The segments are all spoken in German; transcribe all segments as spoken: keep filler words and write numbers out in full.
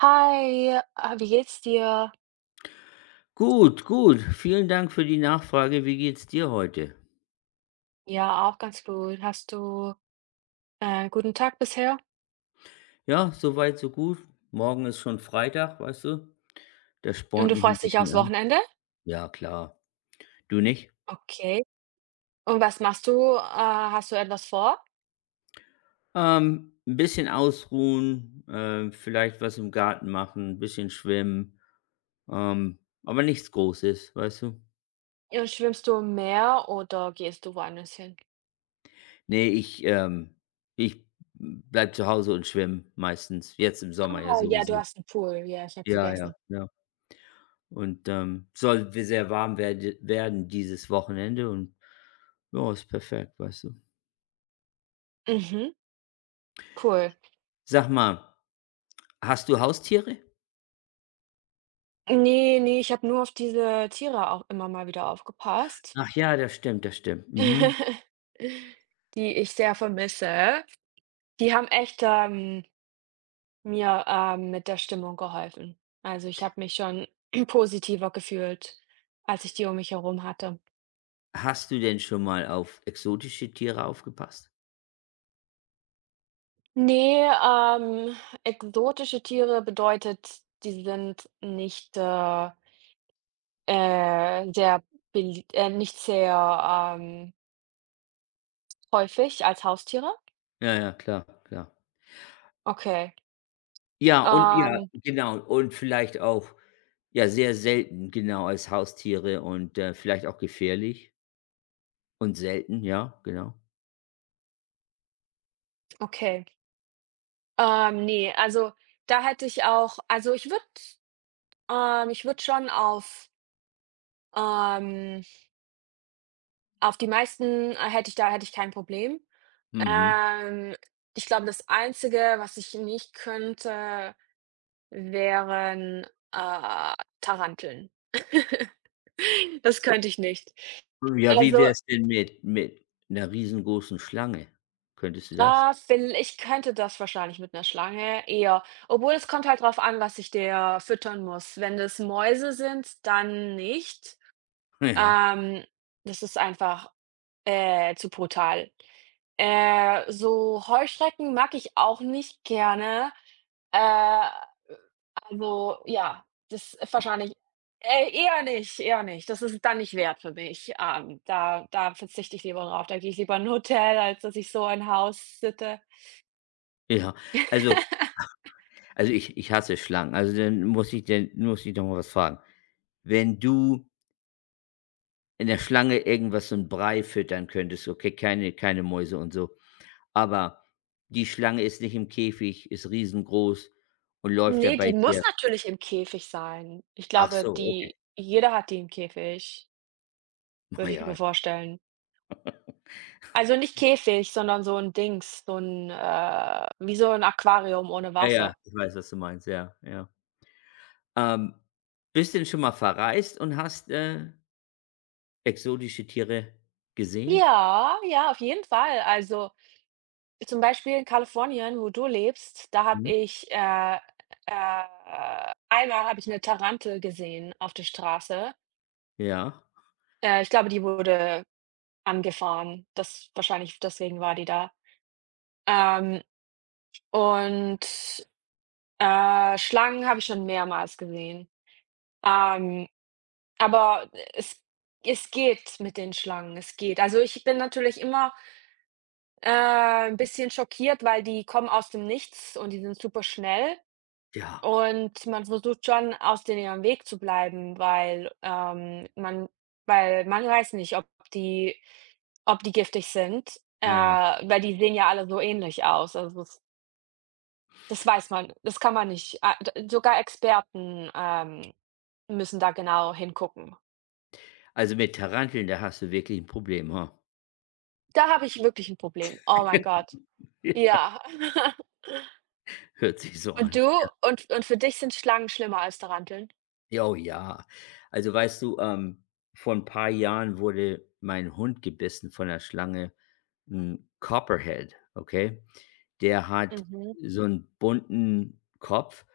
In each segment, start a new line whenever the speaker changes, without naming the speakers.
Hi, ah, wie geht's dir?
Gut, gut. Vielen Dank für die Nachfrage. Wie geht's dir heute?
Ja, auch ganz gut. Hast du äh, einen guten Tag bisher?
Ja, soweit so gut. Morgen ist schon Freitag, weißt du? Das
Und
spornt
du
mich ein
freust dich aufs
bisschen an.
Wochenende?
Ja, klar. Du nicht?
Okay. Und was machst du? Äh, hast du etwas vor?
Ähm, 'n bisschen ausruhen, ähm, vielleicht was im Garten machen, ein bisschen schwimmen, ähm, aber nichts Großes, weißt du?
Und schwimmst du im Meer oder gehst du woanders hin?
Ne, ich, ähm ich bleib zu Hause und schwimme meistens, jetzt im Sommer ja
Ah, ja, du
sowieso.
hast einen Pool. Ja, ich habe
Ja, ja,
vergessen.
ja. Und, ähm, soll w sehr warm werde werden dieses Wochenende und ja, ist perfekt, weißt du?
Mhm, cool.
Sag mal, hast du Haustiere?
Nee, nee, ich habe nur auf diese Tiere auch immer mal wieder aufgepasst,
Ach ja, das stimmt, das stimmt. Mhm.
die ich sehr vermisse. Die haben echt ähm, Mir, ähm, mit der Stimmung geholfen. Also, ich habe mich schon positiver gefühlt, als ich die um mich herum hatte.
Hast du denn schon mal auf exotische Tiere aufgepasst?
Ne, ähm, exotische Tiere bedeutet, die sind nicht, äh, äh, sehr belie äh, nicht sehr, ähm, häufig als Haustiere?
Ja, ja, klar, klar.
Okay,
Ja, und ja,
ähm,
genau. Und vielleicht auch ja, sehr selten, genau, als Haustiere und, äh, vielleicht auch gefährlich und selten, ja, genau.
okay. Ähm, ne, also, da hätte ich auch, also, ich würde ähm, ich würde schon auf, ähm Auf die meisten, äh, hätte ich da hätte ich kein Problem.
Mhm.
Ähm, Ich glaube, das Einzige, was ich nicht könnte, wären, äh, Taranteln. Das könnte ich nicht.
Ja, wie
Also,
wär's denn mit mit einer riesengroßen Schlange? Könntest du das?
ah, viell ich könnte das wahrscheinlich mit einer Schlange eher. Obwohl, es kommt halt drauf an, was ich der füttern muss. Wenn das Mäuse sind, dann nicht.
Ja,
Ähm, das ist einfach, äh, zu brutal. Äh, so Heuschrecken mag ich auch nicht gerne. Äh, also ja, das ist wahrscheinlich äh, eher nicht, eher nicht. Das ist dann nicht wert für mich. Ähm, da da verzichte ich lieber drauf. Da gehe ich lieber in ein Hotel, als dass ich so ein Haus sitte.
ja. Also also, ich ich hasse Schlangen. Also, dann muss ich denn muss ich doch mal was fragen. Wenn du in der Schlange irgendwas so ein Brei füttern könntest, okay, keine keine Mäuse und so, aber die Schlange ist nicht im Käfig, ist riesengroß und läuft ja
Ne,
bei
die muss
dir.
natürlich im Käfig sein. Ich
Ach
glaube,
so, okay.
die jeder hat die im Käfig,
Na
würde ich mir
ja.
vorstellen. Also nicht Käfig, sondern so ein Dings, so ein äh wie so ein Aquarium ohne
Ja, ja,
Wasser.
ich weiß, was du meinst. Ja, ja. Ähm, bist denn schon mal verreist und hast, äh, exotische Tiere gesehen?
Ja, ja, auf jeden Fall. Also, zum Beispiel in Kalifornien, wo du lebst, da habe
Mhm.
ich, äh, äh einmal habe ich eine Tarantel gesehen auf der Straße.
Ja.
Äh, ich glaube, die wurde angefahren. Das wahrscheinlich deswegen war die da. Ähm, und, äh, Schlangen habe ich schon mehrmals gesehen. Ähm, aber es es geht mit den Schlangen, es geht. Also, ich bin natürlich immer Äh, 'n bisschen schockiert, weil die kommen aus dem Nichts und die sind super schnell
Ja,
und man versucht schon, aus denen am Weg zu bleiben, weil, ähm, man weil man weiß nicht, ob die ob die giftig sind, äh,
ja, ja.
weil die sehen ja alle so ähnlich aus. Also, das das weiß man, das kann man nicht, a d sogar Experten ähm, müssen da genau hingucken.
Also, mit Taranteln, da hast du wirklich ein Problem, ha?
Da habe ich wirklich ein Problem. Oh mein Gott.
Ja.
Ja.
Hört sich so
Und
an.
du? Und und für dich sind Schlangen schlimmer als Taranteln?
Ja, oh ja. Also, weißt du, ähm, vor ein paar Jahren wurde mein Hund gebissen von 'ner Schlange, 'n Copperhead, okay? Der hat
Mhm,
so einen bunten Kopf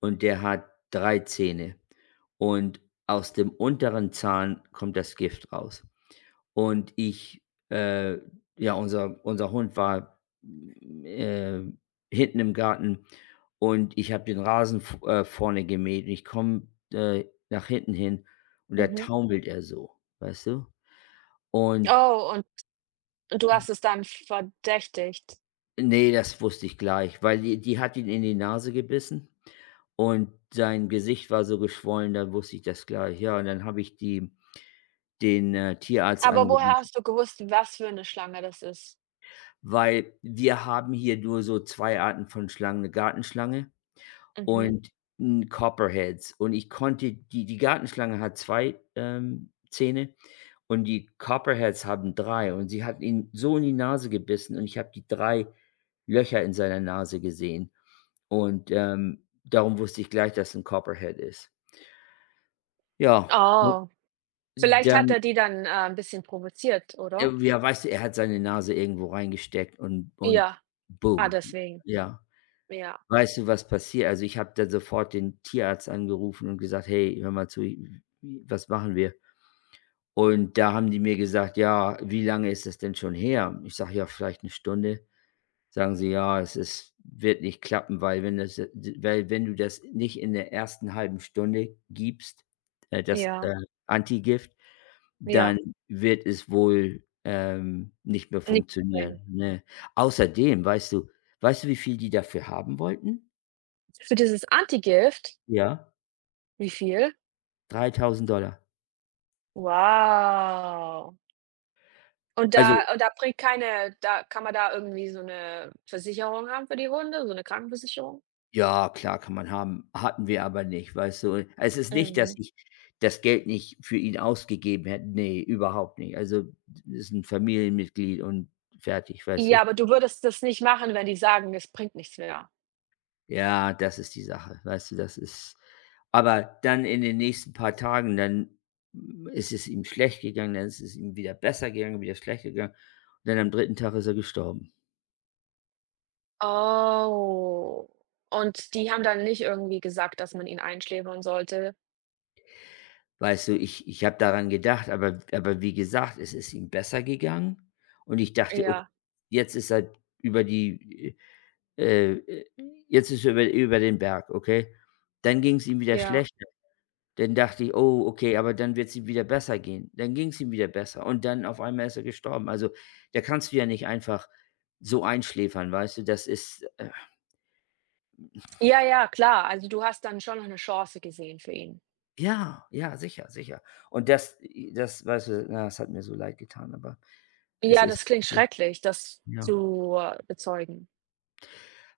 und der hat drei Zähne und aus dem unteren Zahn kommt das Gift raus. Und ich äh, ja, unser unser Hund war, hm, äh, hinten im Garten und ich habe den Rasen v äh, vorne gemäht und ich komme, äh, nach hinten hin und da
mhm.
taumelt er so, weißt du? Und
Oh, und und du hast es dann verdächtigt.
nee, das wusste ich gleich, weil die die hat ihn in die Nase gebissen und sein Gesicht war so geschwollen, da wusste ich das gleich. Ja, und dann habe ich die den, äh, Tierarzt
Aber
angerufen.
woher hast du gewusst, was für 'ne Schlange das ist?
Weil wir haben hier nur so zwei Arten von Schlangen, eine Gartenschlange
Mhm.
und 'n Copperheads. Und ich konnte die, die Gartenschlange hat zwei ähm, Zähne und die Copperheads haben drei. Und sie hat ihn so in die Nase gebissen und ich habe die drei Löcher in seiner Nase gesehen. Und, ähm, darum wusste ich gleich, dass 'n Copperhead ist. Ja, und
Oh, vielleicht hat
dann
er die dann, äh, 'n bisschen provoziert,
äh,
oder?
ja, weißt du, er hat seine Nase irgendwo reingesteckt und und
Ja, ah,
boom.
deswegen.
Ja.
Ja,
Weißt du, was passiert? Also, ich habe dann sofort den Tierarzt angerufen und gesagt: „Hey, hör mal zu, w was machen wir?“ Und da haben die mir gesagt: „Ja, wie lange ist das denn schon her?“ Ich sage: „Ja, vielleicht eine Stunde.“ Sagen sie: „Ja, es ist wird nicht klappen, weil wenn das weil wenn du das nicht in der ersten halben Stunde gibst, äh, das,
ja,
äh, Antigift, dann
ja.
wird es wohl, ähm, nicht mehr
Nicht streng.
funktionieren“, ne? Außerdem, weißt du weißt du, wie viel die dafür haben wollten?
Für dieses Antigift?
Ja.
Wie viel?
dreitausend.
Wow. Und
Also,
da und da bringt keine, da kann man da irgendwie so 'ne Versicherung haben für die Hunde, so 'ne Krankenversicherung?
ja, klar kann man haben, hatten wir aber nicht, weißt du? Es ist nicht, dass
Mhm.
ich das Geld nicht für ihn ausgegeben hätte. Nee, überhaupt nicht. Also, ist ein Familienmitglied und fertig, weißt du?
Ja, aber du würdest das nicht machen, wenn die sagen: „Es bringt nichts mehr."
Ja, das ist die Sache, weißt du, das ist aber dann in den nächsten paar Tagen, dann ist es ihm schlecht gegangen, dann ist es ihm wieder besser gegangen, wieder schlecht gegangen und dann am dritten Tag ist er gestorben.
Oh, und die haben dann nicht irgendwie gesagt, dass man ihn einschläfern sollte?
Weißt du, ich ich habe daran gedacht, aber aber wie gesagt, es ist ihm besser gegangen und ich dachte: „Okay,
Ja,
jetzt ist er über die äh, äh, jetzt ist er über über den Berg“, okay? Dann ging es ihm wieder
ja.
schlechter. Dann dachte ich: „Oh, okay, aber dann wird es ihm wieder besser gehen.“ Dann ging es ihm wieder besser und dann auf einmal ist er gestorben. Also, da kannst du ja nicht einfach so einschläfern, weißt du? Das ist äh,
Ja, ja, klar. Also, du hast dann schon noch 'ne Chance gesehen für ihn.
ja, ja, sicher, sicher. Und das das weißt du, na, das hat mir so leid getan, aber es
Ja,
ist.
das klingt schrecklich, das
Ja.
zu, äh, bezeugen.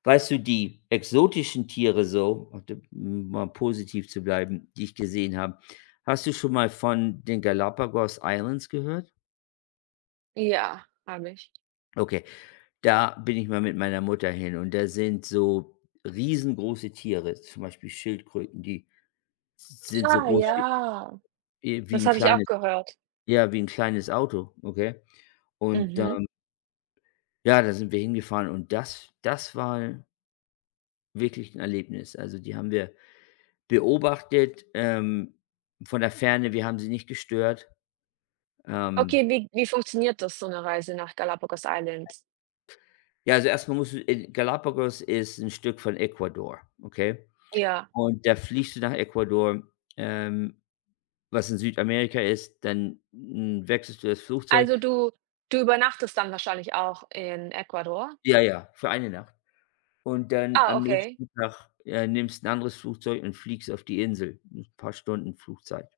Weißt du, die exotischen Tiere so, auf de um mal positiv zu bleiben, die ich gesehen habe. Hast du schon mal von den Galapagos Islands gehört?
Ja, habe ich.
Okay, da bin ich mal mit meiner Mutter hin und da sind so riesengroße Tiere, zum Beispiel Schildkröten, die sind so
Ah,
groß wie
ja,
äh, wie
das
'n
habe ich auch
kleines
gehört.
ja, wie ein kleines Auto, okay? Und,
Mhm.
ähm, ja, da sind wir hingefahren und das das war wirklich ein Erlebnis. Also, die haben wir beobachtet, ähm, von der Ferne, wir haben sie nicht gestört. Ähm,
Okay, wie wie funktioniert das, so 'ne Reise nach Galapagos Island?
ja, also erstmal mal musst du in Galapagos, ist ein Stück von Ecuador, okay?
Ja.
Und da fliegst du nach Ecuador, ähm, was in Südamerika ist, dann, hm, wechselst du das Flugzeug.
Also, du du übernachtest dann wahrscheinlich auch in Ecuador?
Ja, ja, für eine Nacht. Und dann
Ah,
am
okay.
nächsten Tag, äh, nimmst ein anderes Flugzeug und fliegst auf die Insel. Ein paar Stunden Flugzeit.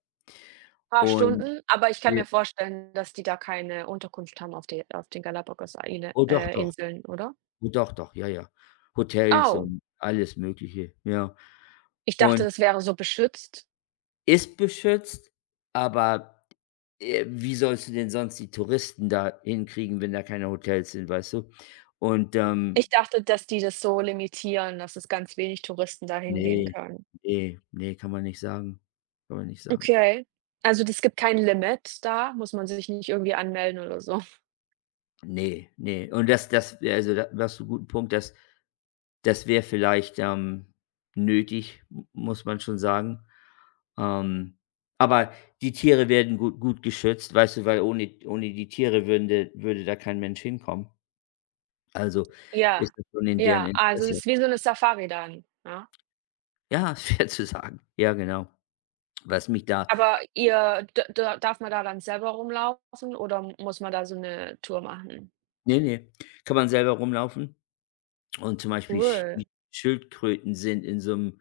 Paar
Und
Stunden, aber ich kann
wir
mir vorstellen, dass die da keine Unterkunft haben auf de auf den Galapagos-Eile
oh doch,
äh,
doch.
Inseln, oder?
Oh, doch, doch, ja, ja. Hotels
Oh,
und alles Mögliche, ja.
ich dachte,
Und
das wäre so beschützt.
ist beschützt, aber, äh, wie sollst du denn sonst die Touristen da hinkriegen, wenn da keine Hotels sind, weißt du? Und, ähm,
Ich dachte, dass die das so limitieren, dass es ganz wenig Touristen da hingehen
nee,
können.
nee, ne, kann man nicht sagen. Kann man nicht sagen.
Okay. Also, es gibt kein Limit da? Muss man sich nicht irgendwie anmelden oder so?
Nee, nee. Und das das also, da da hast du 'n guten Punkt, das das wäre vielleicht, ähm, nötig, m muss man schon sagen. Ähm, aber die Tiere werden gut gut geschützt, weißt du, weil ohne ohne die Tiere würden würde da kein Mensch hinkommen. Also, ist
Ja,
das schon in deren
ja, also, es
Interesse.
ist wie so eine Safari dann, ja?
Ja, ist schwer zu sagen. Ja, genau. Was mich da
Aber ihr d da darf man da dann selber rumlaufen oder muss man da so eine Tour machen?
ne, ne, kann man selber rumlaufen und zum Beispiel Sch
Cool.
die Schildkröten sind in so einem,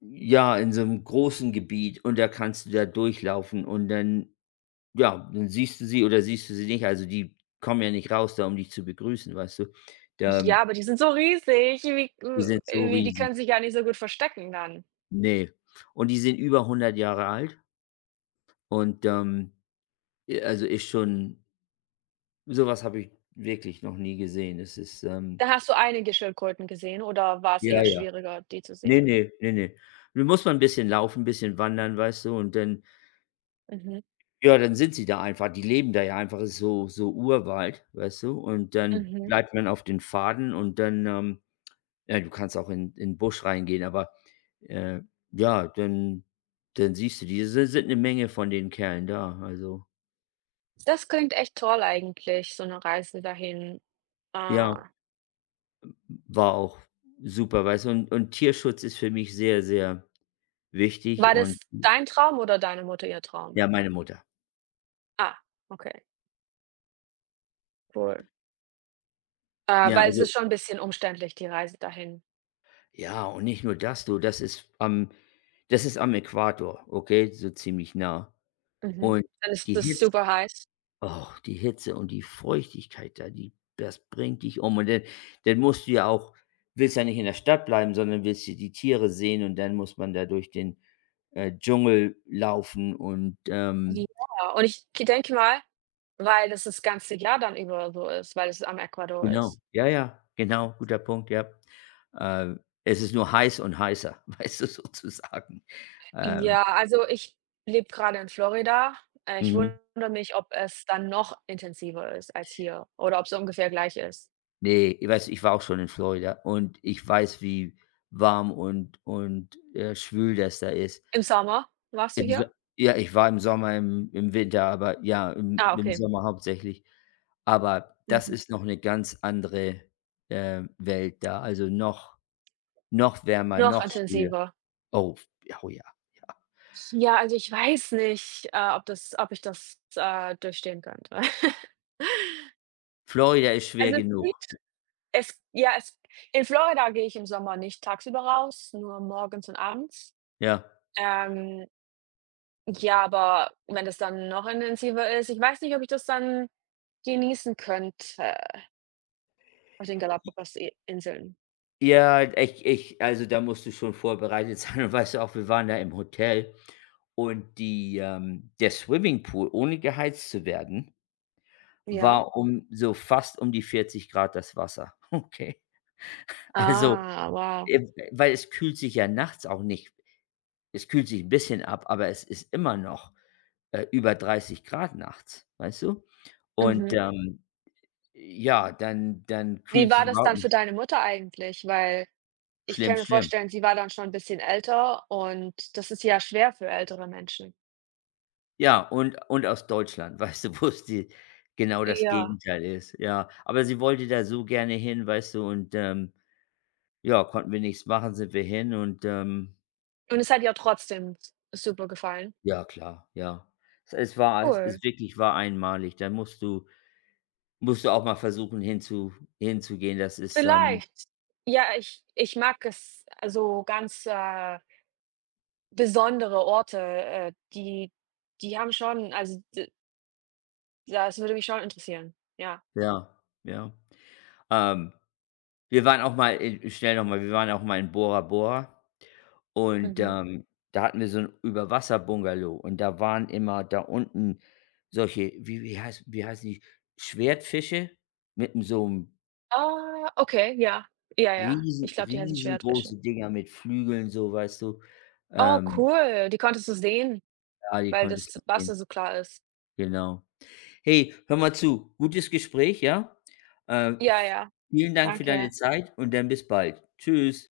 ja, in so einem großen Gebiet und da kannst du da durchlaufen und dann, ja, dann siehst du sie oder siehst du sie nicht. Also, die kommen ja nicht raus da, um dich zu begrüßen, weißt du? Da
Ja, aber die sind so riesig, wie
die sind
hm,
so
wie die
riesig.
können sich ja nicht so gut verstecken dann.
Ne. Und die sind über hundert Jahre alt und, ähm, äh, also, ist schon, so was habe ich wirklich noch nie gesehen. Das ist, ähm
Da hast du einige Schildkröten gesehen oder war es
ja,
eher
ja.
schwieriger, die zu
Ne,
sehen?
ne, ne, ne. Nun muss man 'n bisschen laufen, bisschen wandern, weißt du? Und dann
Mhm,
ja, dann sind sie da einfach. Die leben da ja einfach. Ist so so Urwald, weißt du? Und dann
mhm.
bleibt man auf den Pfaden und dann, ähm ja, du kannst auch in in 'n Busch reingehen, aber, äh, ja, dann dann siehst du diese. Es si Sind eine Menge von den Kerlen da. Also,
Das klingt echt toll eigentlich, so eine Reise dahin.
ja,
Ah.
war auch super, weißt du? Und und Tierschutz ist für mich sehr, sehr wichtig
War
und
das dein Traum oder deine Mutter ihr Traum?
ja, meine Mutter.
Ah, okay, cool. Äh,
Ja,
weil es
also
ist schon ein bisschen umständlich, die Reise dahin.
ja, und nicht nur das, du, das ist am das ist am Äquator, okay, so ziemlich nah.
Mhm.
Und
Dann ist
die
es
Hitze.
super heiß.
Oh, die Hitze und die Feuchtigkeit da, die das bringt dich um. Und dann dann musst du ja auch, willst ja nicht in der Stadt bleiben, sondern willst ja die Tiere sehen und dann muss man da durch den, äh, Dschungel laufen und, ähm
Ja, und ich denke mal, weil das das ganze Jahr dann über so ist, weil es am Ecuador
genau.
ist.
Ja, ja, genau, guter Punkt, ja. Äh, es ist nur heiß und heißer, weißt du, sozusagen. Ähm,
Ja, also ich lebe gerade in Florida. Äh, ich
mhm.
wundere mich, ob es dann noch intensiver ist als hier oder ob es ungefähr gleich ist.
Ne, ich weiß, ich war auch schon in Florida und ich weiß, wie warm und und, äh, schwül das da ist.
Im Sommer warst du
Im So
hier?
ja, ich war im Sommer, im im Winter, aber ja, im
Ah,
im
okay.
Sommer hauptsächlich. Aber das
Mhm.
ist noch 'ne ganz andere, äh, Welt da, also noch noch wärmer,
Noch
noch schwüler.
intensiver.
Oh, f oh ja, ja.
Ja, also ich weiß nicht, äh, ob das ob ich das, äh, durchstehen könnte.
Florida ist schwer
Also, es
genug,
geht es ja, es in Florida gehe ich im Sommer nicht tagsüber raus, nur morgens und abends.
ja.
Ähm, ja, aber wenn das dann noch intensiver ist, ich weiß nicht, ob ich das dann genießen könnte auf den Galapagos Inseln.
Ja, ich ich also da musst du schon vorbereitet sein und weißt du auch, wir waren da im Hotel und die, ähm der Swimmingpool, ohne geheizt zu werden,
Ja?
war um so fast um die vierzig Grad das Wasser. Okay. Also,
Ah, wow.
Äh, weil es kühlt sich ja nachts auch nicht, es kühlt sich ein bisschen ab, aber es ist immer noch, äh, über dreißig Grad nachts, weißt du? Und,
Mhm.
ähm, ja, dann dann
Wie
kühlt
war
sich
das
überhaupt
dann für
nicht.
deine Mutter eigentlich? Weil ich
Schlimm,
kann mir
schlimm.
vorstellen, sie war dann schon ein bisschen älter und das ist ja schwer für ältere Menschen.
Ja, und und aus Deutschland, weißt du, wo's die genau das
Ja.
Gegenteil ist, ja. Aber sie wollte da so gerne hin, weißt du, und, ähm, ja, konnten wir nichts machen, sind wir hin und, ähm
Und es hat ihr trotzdem super gefallen?
ja klar, ja. Es es war es
Cool.
ist wirklich war einmalig. Da musst du Musst du auch mal versuchen, hinzu hinzugehen. Das ist, ähm
Vielleicht. Ja, ich ich mag es, also, ganz, äh, besondere Orte, äh, die die haben schon, also, d das würde mich schon interessieren. Ja.
ja, ja. Ähm, wir waren auch mal in äh, schnell noch mal, wir waren auch mal in Bora Bora und,
Mhm.
ähm, da hatten wir so ein Überwasser-Bungalow und da waren immer da unten solche, wie wie heißt wie heißen die? Schwertfische mit 'n so einem,
Ah, okay, ja. Ja, ja. Ich
riesen
glaube, die heißen
riesengroße
Schwertfische.
Dinger mit Flügeln, so, weißt du?
Oh,
Ähm,
cool. Die konntest du sehen,
ja, die
weil das
konntest du sehen,
Wasser so klar ist.
genau. Hey, hör mal zu. Gutes Gespräch, ja? Äh,
Ja, ja,
vielen Dank für deine
danke.
Zeit und dann bis bald. Tschüss.